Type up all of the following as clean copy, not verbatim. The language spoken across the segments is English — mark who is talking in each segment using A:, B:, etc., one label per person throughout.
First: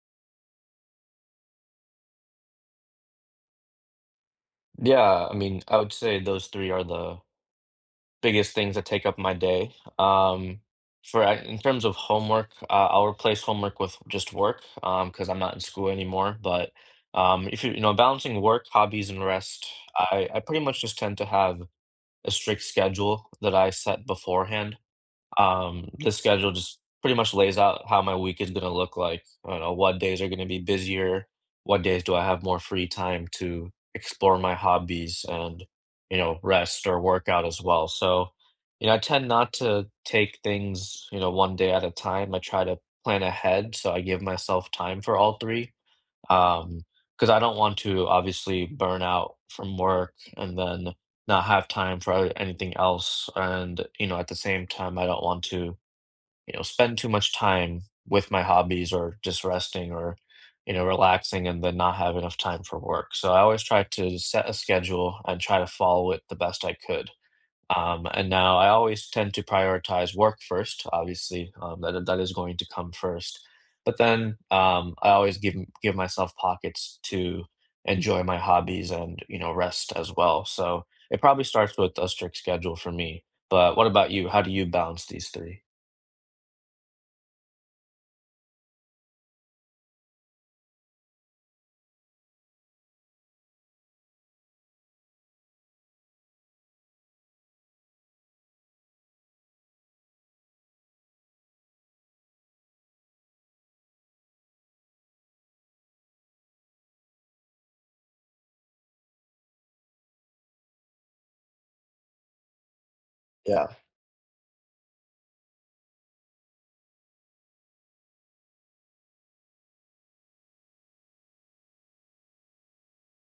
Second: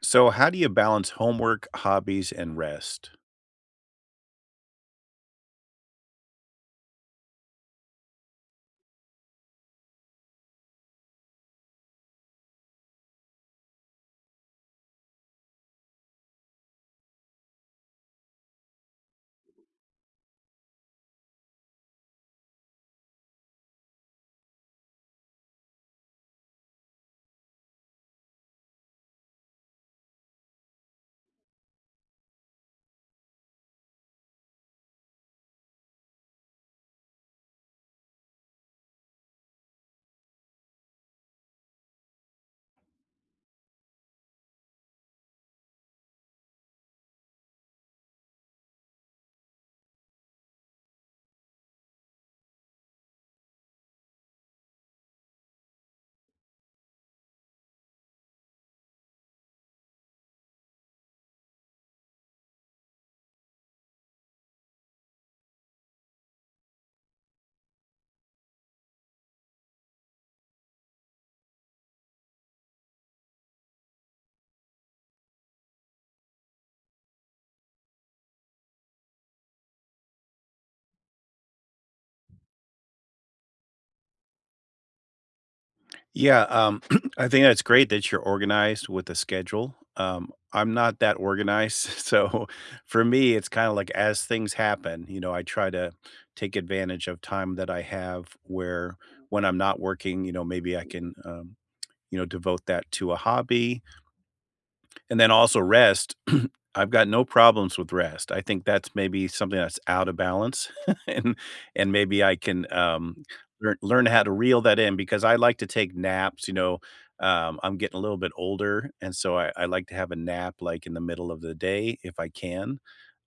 A: So, how do you balance homework, hobbies, and rest?
B: Yeah, I mean, I would say those three are the biggest things that take up my day. In terms of homework, I'll replace homework with just work because I'm not in school anymore. But if you you know balancing work, hobbies, and rest, I pretty much just tend to have a strict schedule that I set beforehand. The schedule just pretty much lays out how my week is gonna look like. I don't know what days are gonna be busier, what days do I have more free time to explore my hobbies and, you know, rest or work out as well. So, you know, I tend not to take things, you know, one day at a time. I try to plan ahead, so I give myself time for all three. Um, because I don't want to obviously burn out from work and then not have time for anything else. And, you know, at the same time, I don't want to, spend too much time with my hobbies or just resting or, relaxing and then not have enough time for work. So I always try to set a schedule and try to follow it the best I could. And now I always tend to prioritize work first, obviously, that is going to come first. But then I always give myself pockets to enjoy my hobbies and rest as well. So it probably starts with a strict schedule for me. But what about you? How do you balance these three?
A: Yeah, um, I think that's great that you're organized with a schedule. I'm not that organized, so for me, it's kind of like as things happen, I try to take advantage of time that I have where when I'm not working, maybe I can, devote that to a hobby. And then also rest. I've got no problems with rest. I think that's maybe something that's out of balance, and and maybe I can,
B: Yeah.
A: learn how to reel that in because I like to take naps, I'm getting a little bit older, and so I like to have a nap, like, in the middle of the day if I can.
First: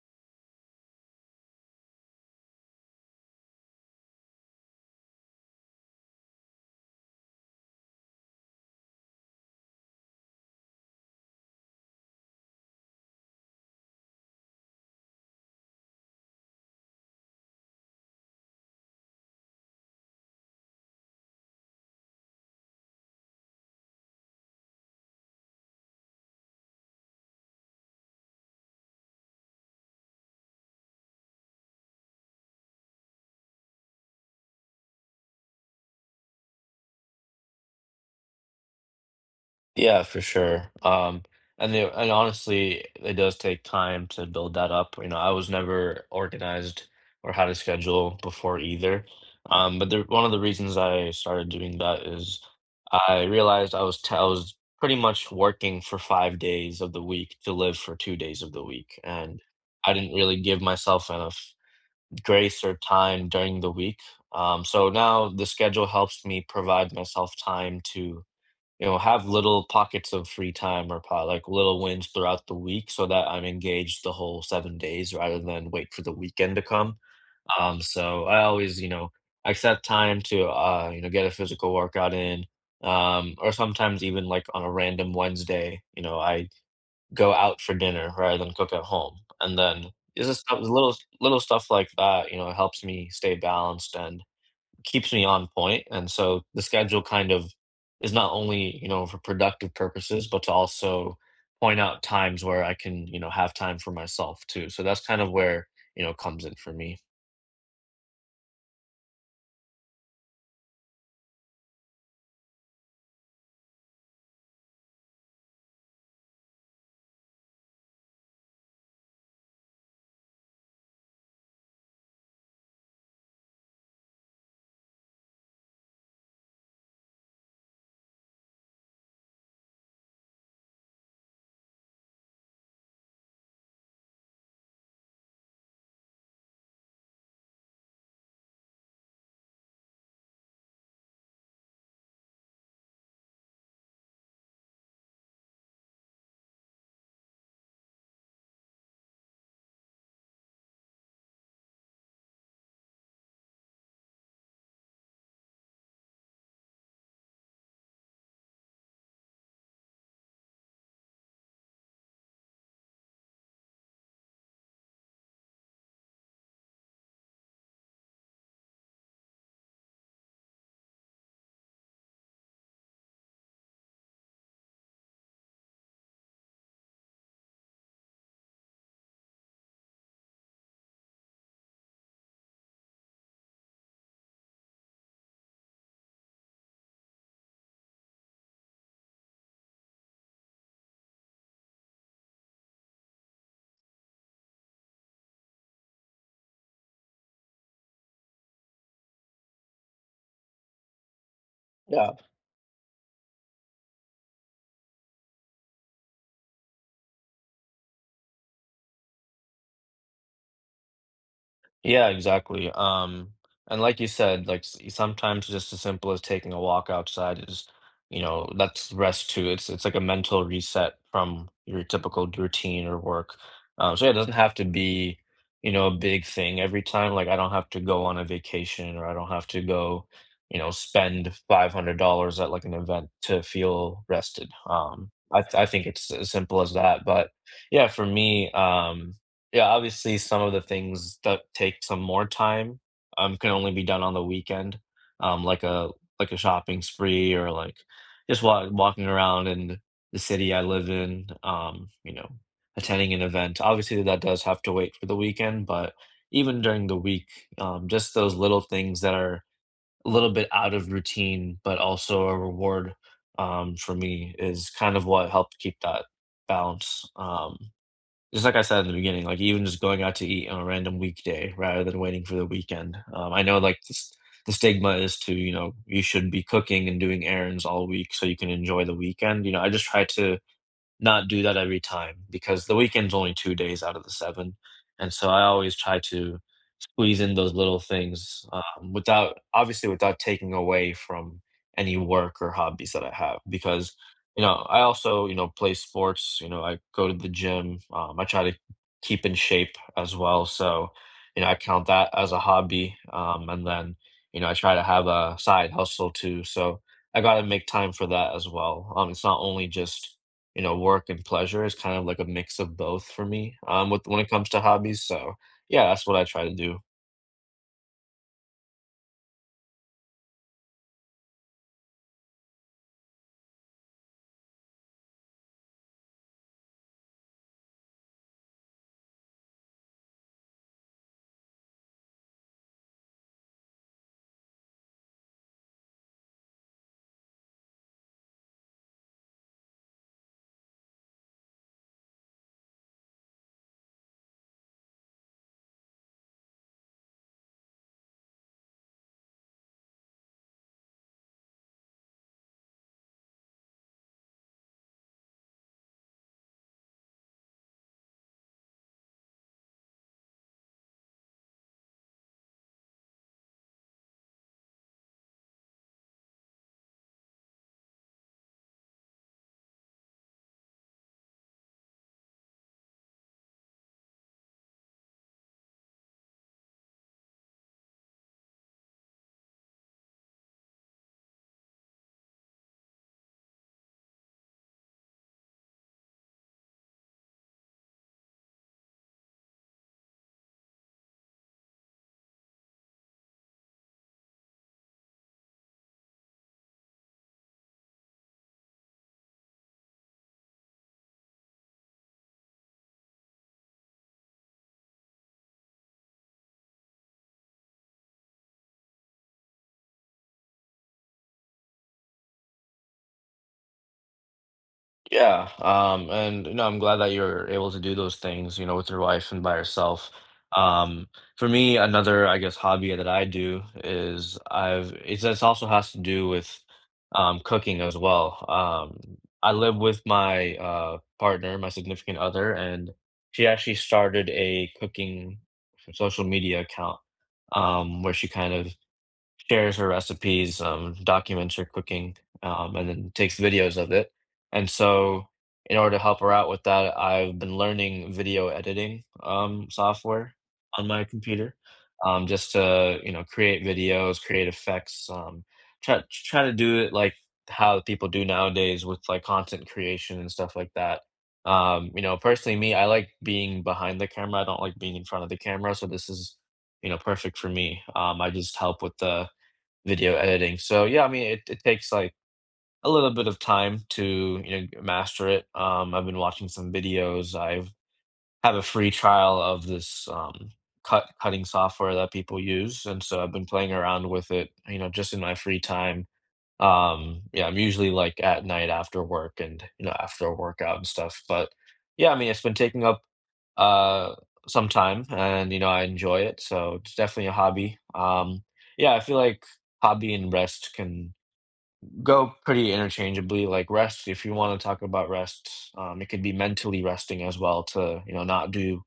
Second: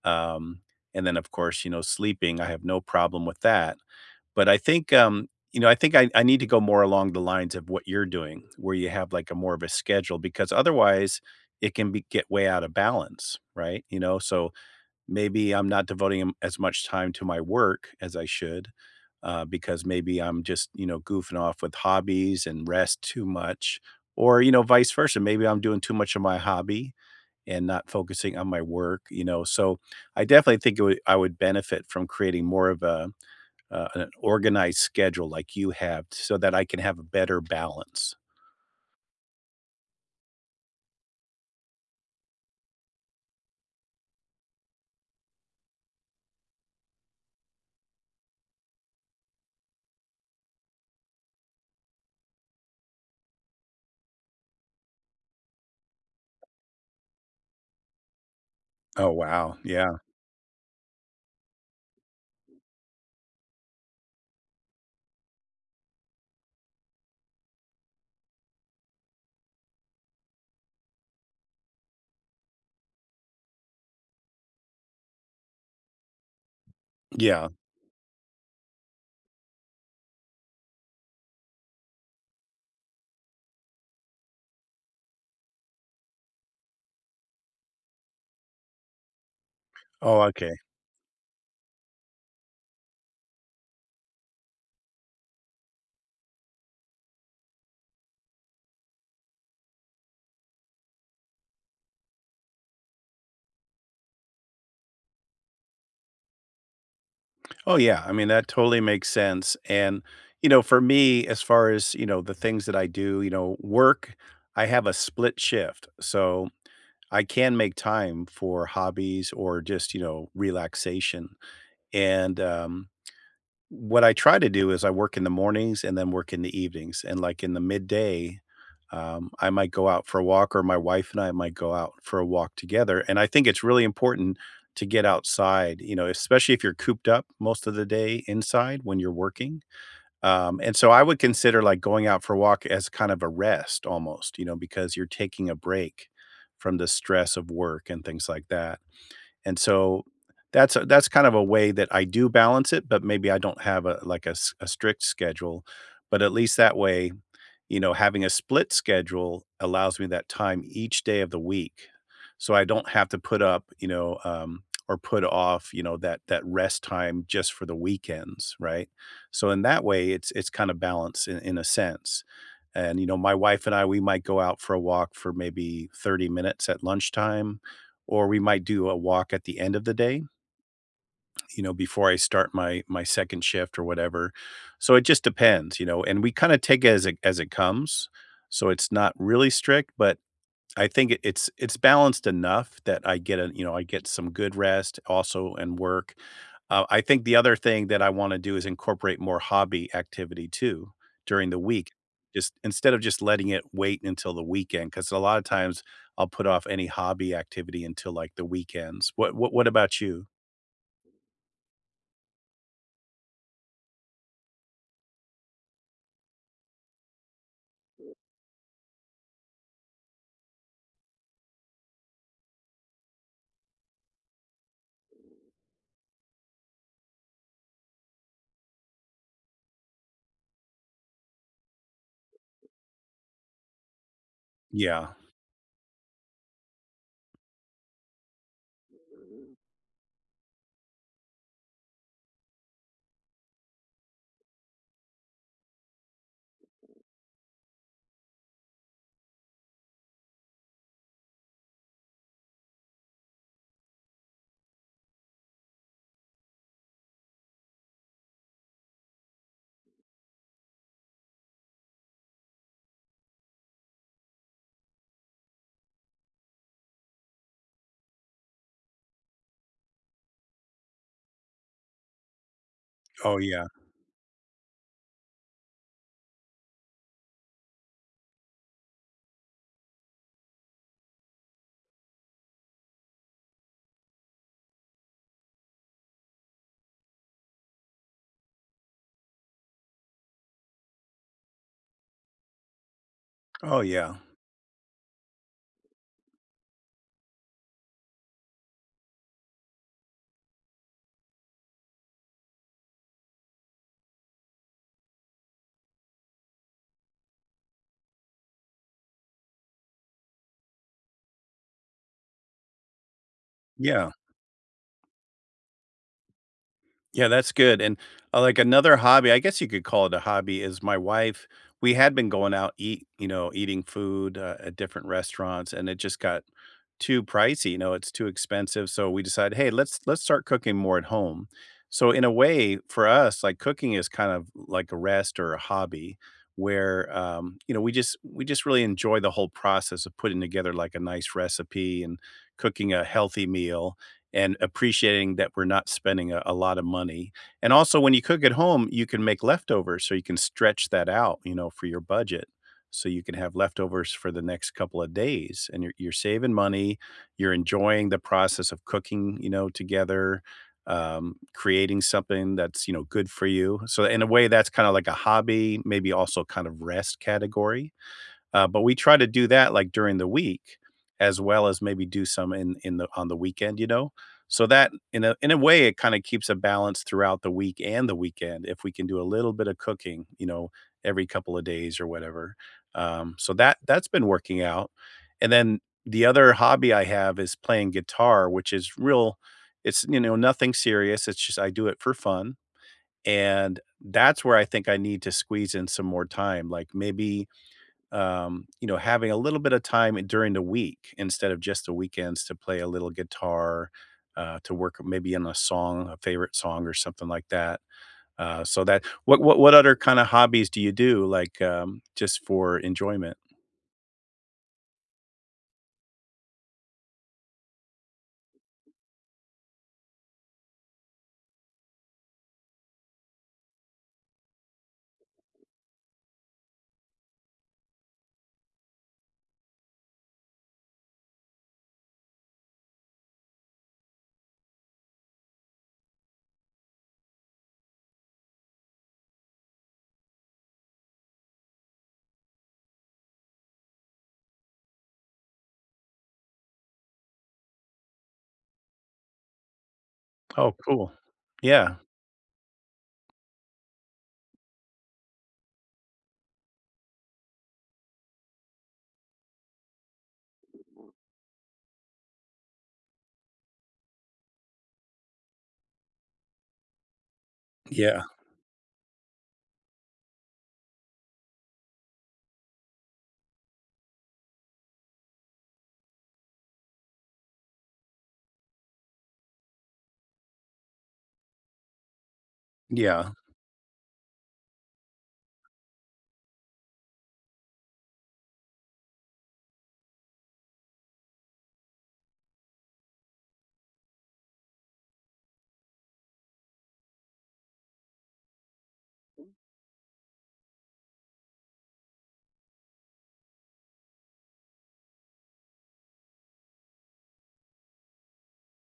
A: Um, and then, of course, you know, sleeping, I have no problem with that. But I think, I think I need to go more along the lines of what you're doing, where you have, like, a more of a schedule because otherwise it can be get way out of balance, right? You know, so maybe I'm not devoting, as much time to my work as I should, because maybe I'm just, you know, goofing off with hobbies and rest too much or, you know, vice versa. Maybe I'm doing too much of my hobby and not focusing on my work, you know? So I definitely think it would I would benefit from creating more of a an organized schedule like you have so that I can have a better balance.
B: Yeah, for sure. And honestly, it does take time to build that up. You know, I was never organized or had a schedule before either. But one of the reasons I started doing that is I realized I was pretty much working for 5 days of the week to live for 2 days of the week,
A: Oh,
B: and
A: wow. Yeah.
B: I didn't really give myself enough grace or time during the week. So now the schedule helps me provide myself time to, you know, have little pockets of free time or po like little wins throughout the week so that I'm engaged the whole 7 days rather than wait for the weekend to come.
A: Yeah.
B: So I always, you know, accept time to, you know, get a physical workout in. Or sometimes even like on a random Wednesday, you know, I go out for dinner rather than cook at home. And then
A: Oh,
B: it's just
A: okay.
B: stuff, little stuff like that, you know, helps me stay balanced and keeps me on point, and so the schedule kind of is not only, you know, for productive purposes, but to also point out times where I can, you know, have time for myself too. So that's kind of where, you know, comes in for me.
A: Oh, yeah. I mean, that totally makes sense. And, you know, for me, as far as, you know, the things that I do, you know, work, I have a split shift. So I can make time for hobbies or just, you know, relaxation. And, what I try to do is I work in the mornings and then work in the evenings, and, like, in the midday, I might go out for a walk, or my wife and I might go out for a walk together, and I think it's really important to get outside, you know, especially if you're cooped up most of the day inside when you're working, and so I would consider, like, going out for a walk as kind of a rest almost, you know, because you're taking a break from the stress of work and things like that. And so that's kind of a way that I do balance it, but maybe I don't have a like a strict schedule, but at least that way you know, having a split schedule allows me that time each day of the week. So I don't have to put up, or put off, you know, that that rest time just for the weekends, right? So in that way, it's kind of balanced in a sense. And you know, my wife and I, we might go out for a walk for maybe 30 minutes at lunchtime, or we might do a walk at the end of the day you know, before I start my second shift or whatever. So it just depends, you know, and we kinda take it as it as it comes. So it's not really strict, but I think it's balanced enough that I get a you know, I get some good rest also and work. I think the other thing that I wanna do is incorporate more hobby activity too during the week.
B: Yeah.
A: Just instead of just letting it wait until the weekend. Because a lot of times I'll put off any hobby activity until like the weekends. What about you?
B: Yeah, exactly. And like you said, like sometimes just as simple as taking a walk outside is, you know, that's rest too. It's like a mental reset from your typical routine or work. So yeah, it doesn't have to be, you know, a big thing every time. Like I don't have to go on a vacation or I don't have to go, you know, spend $500 at like an event to feel rested.
A: Yeah.
B: I think it's as simple as that. But yeah, for me. Yeah, obviously, some of the things that take some more time, can only be done on the weekend, um, like a like a shopping spree or, like, just wa walking around in the city I live in, you know, attending an event. Obviously, that does have to wait for the weekend, but even during the week, just those little things that are a little bit out of routine, but also a reward, for me is kind of what helped keep that balance, just like I said in the beginning, like, even just going out to eat on a random weekday rather than waiting for the weekend.
A: Oh
B: I know,
A: yeah.
B: like, the stigma is to, you know, you should be cooking and doing errands all week so you can enjoy the weekend, you know, I just try to not do that every time because the weekend's only 2 days out of the seven. And so I always try to squeeze in those little things without, obviously, without taking away from any work or hobbies that I have.
A: Oh,
B: Because,
A: yeah.
B: you know, I also, you know, play sports, you know, I go to the gym, I try to keep in shape as well. So, you know, I count that as a hobby. And then, you know, I try to have a side hustle too. So I got to make time for that as well. It's not only just, you know, work and pleasure is kind of like a mix of both for me, with
A: Yeah.
B: when it comes to hobbies, so, yeah, that's what I try to do.
A: Yeah, that's good, and, like, another hobby I guess you could call it a hobby is my wife we had been going out eat you know, eating food, at different restaurants, and it just got too pricey, you know, it's too expensive, so we decided, "Hey, let's start cooking more at home." So, in a way, for us, like, cooking is kind of like a rest or a hobby where, you know, we just really enjoy the whole process of putting together, like, a nice recipe and cooking a healthy meal. And appreciating that we're not spending a lot of money. And also, when you cook at home, you can make leftovers, so you can stretch that out, you know, for your budget. So you can have leftovers for the next couple of days, and you're saving money. You're enjoying the process of cooking, you know, together, creating something that's you know good for you. So in a way, that's kind of like a hobby, maybe also kind of rest category but we try to do that like during the week as well as maybe do some in the on the weekend, you know? So that in a way it kind of keeps a balance throughout the week and the weekend if we can do a little bit of cooking, you know, every couple of days or whatever. So that that's been working out. And then the other hobby I have is playing guitar, which is real it's you know nothing serious. It's just I do it for fun. And that's where I think I need to squeeze in some more time. Like maybe you know, having a little bit of time during the week instead of just the weekends to play a little guitar, to work maybe on a song, a favorite song or something like that. So that what other kind of hobbies do you do like just for enjoyment?
B: Yeah, and you know, I'm glad that you're able to do those things, you know, with your wife and by yourself. Um, for me, another, I guess, hobby that I do is I've it's this also has to do with cooking as well. I live with my partner, my significant other, and she actually started a cooking social media account where she kind of shares her recipes, documents her cooking, and then takes videos of it. And so, in order to help her out with that, I've been learning video editing software
A: Oh,
B: on my
A: cool.
B: computer,
A: Yeah.
B: just to, you know, create videos, create effects, try to do it like how people do nowadays with like content creation and stuff like that. You know, personally, me, I like being behind the camera. I don't like being in front of the camera. So this is, you know, perfect for me.
A: Yeah.
B: I just help with the video editing. So, yeah, I mean, it takes, like, a little bit of time to, you know, g master it. I've been watching some videos. I've have a free trial of this, cutting software that people use, and so
A: Yeah.
B: I've been playing around with it, you know, just in my free time. Yeah, I'm usually, like, at night after work and, you know, after a workout and stuff, but, yeah, I mean, it's been taking up, uh, some time and, you know, I enjoy it, so it's definitely a hobby. Yeah, I feel like hobby and rest can go pretty interchangeably, like, rest if you wanna talk about rest, it could be mentally resting as well to, you know, not do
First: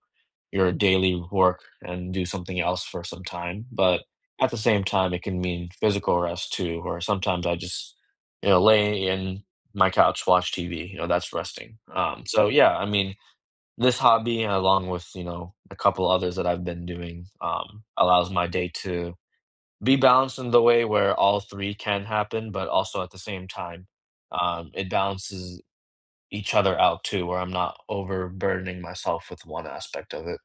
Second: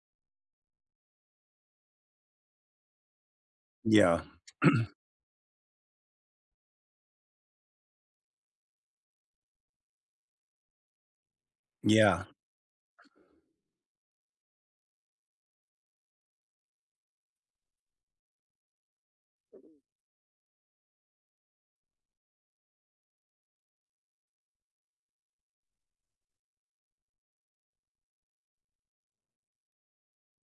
B: your daily work and do something else for some time. But
A: Yeah.
B: at the same time, it can mean physical rest too, or sometimes I just, you know, lay in my couch, watch TV, you know, that's resting.
A: Yeah.
B: So yeah, I mean, this hobby, along with, you know, a couple others that I've been doing, allows my day to be balanced in the way where all three can happen, but also at the same time, it balances each other out too, where I'm not overburdening myself with one aspect of it.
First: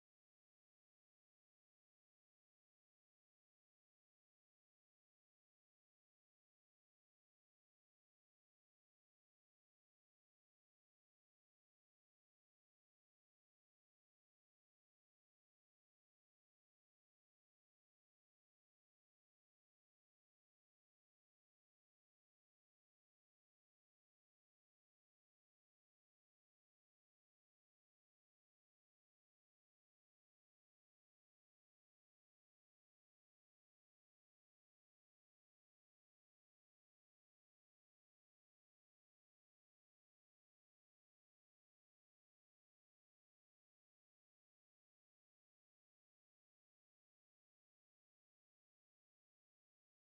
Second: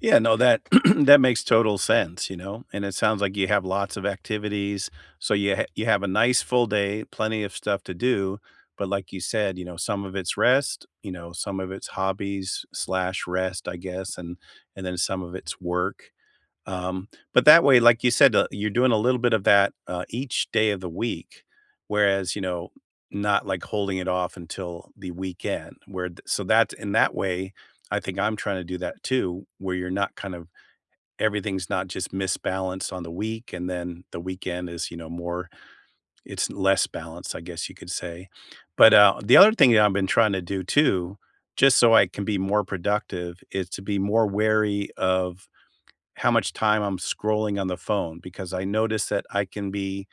A: Yeah, no, that that makes total sense, you know. And it sounds like you have lots of activities, so you have a nice full day, plenty of stuff to do. But like you said, you know, some of it's rest, you know, some of it's hobbies slash rest, I guess, and then some of it's work. But that way, like you said, you're doing a little bit of that each day of the week, whereas you know, not like holding it off until the weekend. So that's in that way, I think I'm trying to do that too, where you're not kind of everything's not just misbalanced on the week, and then the weekend is you know more, it's less balanced, I guess you could say. But the other thing that I've been trying to do too, just so I can be more productive, is to be more wary of how much time I'm scrolling on the phone because I notice that I can be,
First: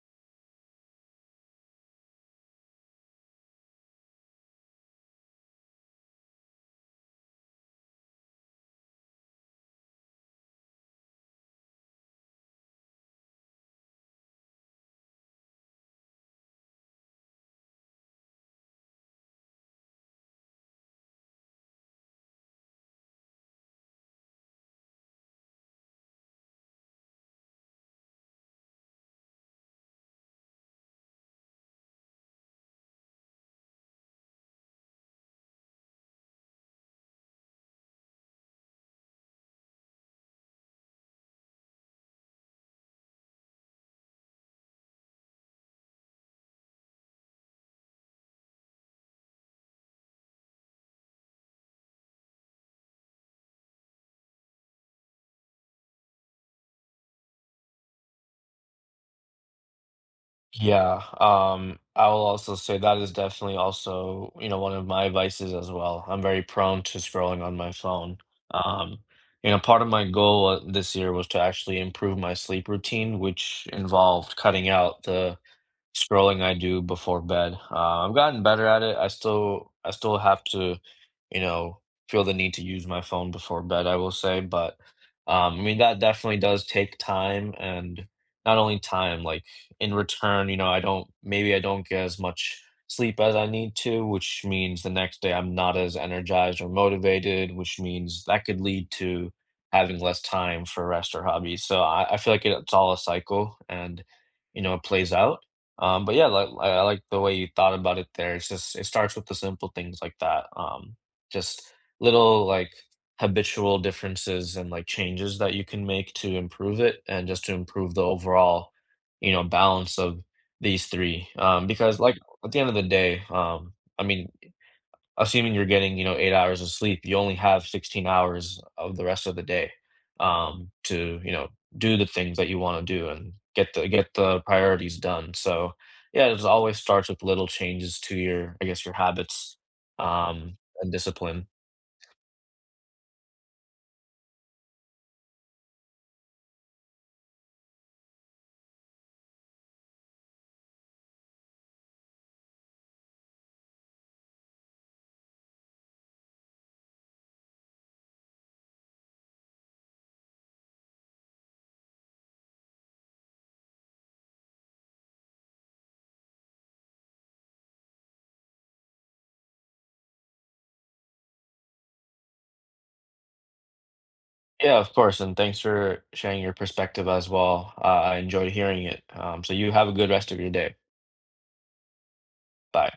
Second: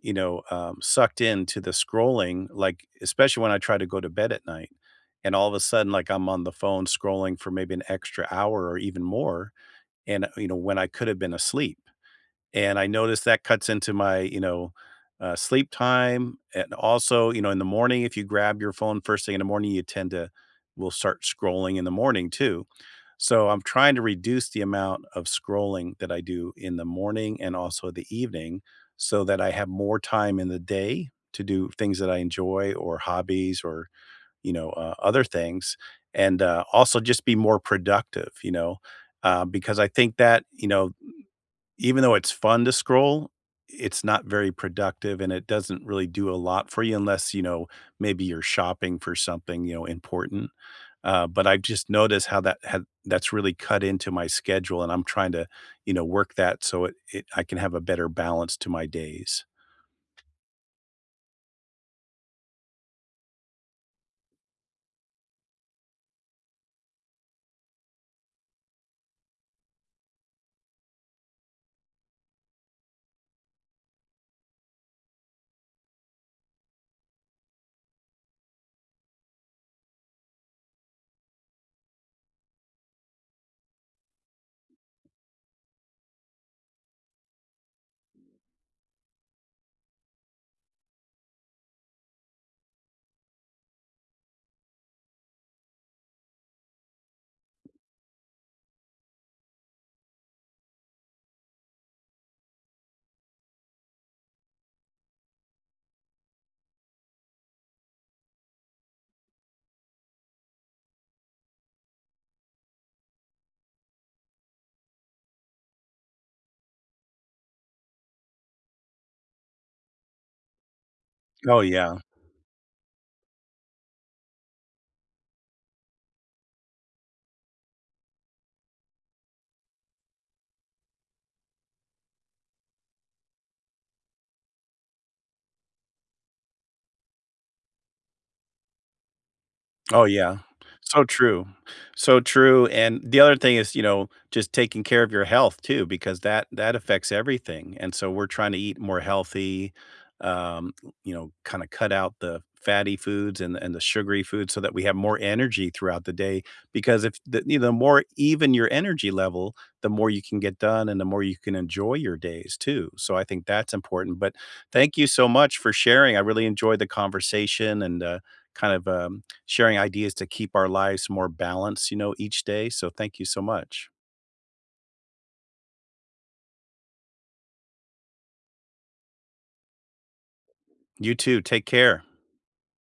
A: sucked into the scrolling, like, especially when I try to go to bed at night. And all of a sudden, like, I'm on the phone scrolling for maybe an extra hour or even more. And, you know, when I could have been asleep. And I notice that cuts into my, you know, sleep time. And also, you know, in the morning, if you grab your phone first thing in the morning, you tend to, will start scrolling in the morning too so I'm trying to reduce the amount of scrolling that I do in the morning and also the evening so that I have more time in the day to do things that I enjoy or hobbies or, other things. And also just be more productive, you know, because I think that, you know, even though it's fun to scroll, it's not very productive and it doesn't really do a lot for you unless, you know, maybe you're shopping for something, you know, important but I've just noticed how that's really cut into my schedule, and I'm trying to, you know, work that so it I can have a better balance to my days.
B: Yeah, I will also say that is definitely also, you know, one of my vices as well. I'm very prone to scrolling on my phone. Um, you know, part of my goal this year was to actually improve my sleep routine, which involved cutting out the scrolling I do before bed. I've gotten better at it. I still have to, you know, feel the need to use my phone before bed, I will say, but I mean that definitely does take time and not only time, like in return, you know, I don't get as much sleep as I need to, which means the next day I'm not as energized or motivated, which means that could lead to having less time for rest or hobbies. So I feel like it's all a cycle and you know it plays out but yeah, like I like the way you thought about it there. It's just it starts with the simple things like that. Just little like habitual differences and like changes that you can make to improve it and just to improve the overall, you know, balance of these three.
A: Oh, yeah.
B: Because like at the end of the day, I mean, assuming you're getting, you know, 8 hours of sleep, you only have 16 hours of the rest of the day, to, you know, do the things that you wanna do and get the priorities done, so, yeah, it always starts with little changes to your, I guess, your habits,
A: Oh, yeah.
B: um, and
A: So true.
B: discipline.
A: So true, and the other thing is, you know, just taking care of your health too because that that affects everything, and so we're trying to eat more healthy, um, you know, kinda cut out the fatty foods and the sugary foods so that we have more energy throughout the day because if the you know, the more even your energy level, the more you can get done and the more you can enjoy your days too, so I think that's important, but thank you so much for sharing, I really enjoyed the conversation and, kind of, sharing ideas to keep our lives more balanced, you know, each day. So thank you so much.
B: Yeah, of course, and thanks for sharing your perspective as well. I enjoyed hearing it, so you have a good rest of your day.
A: You too. Take care.
B: Bye.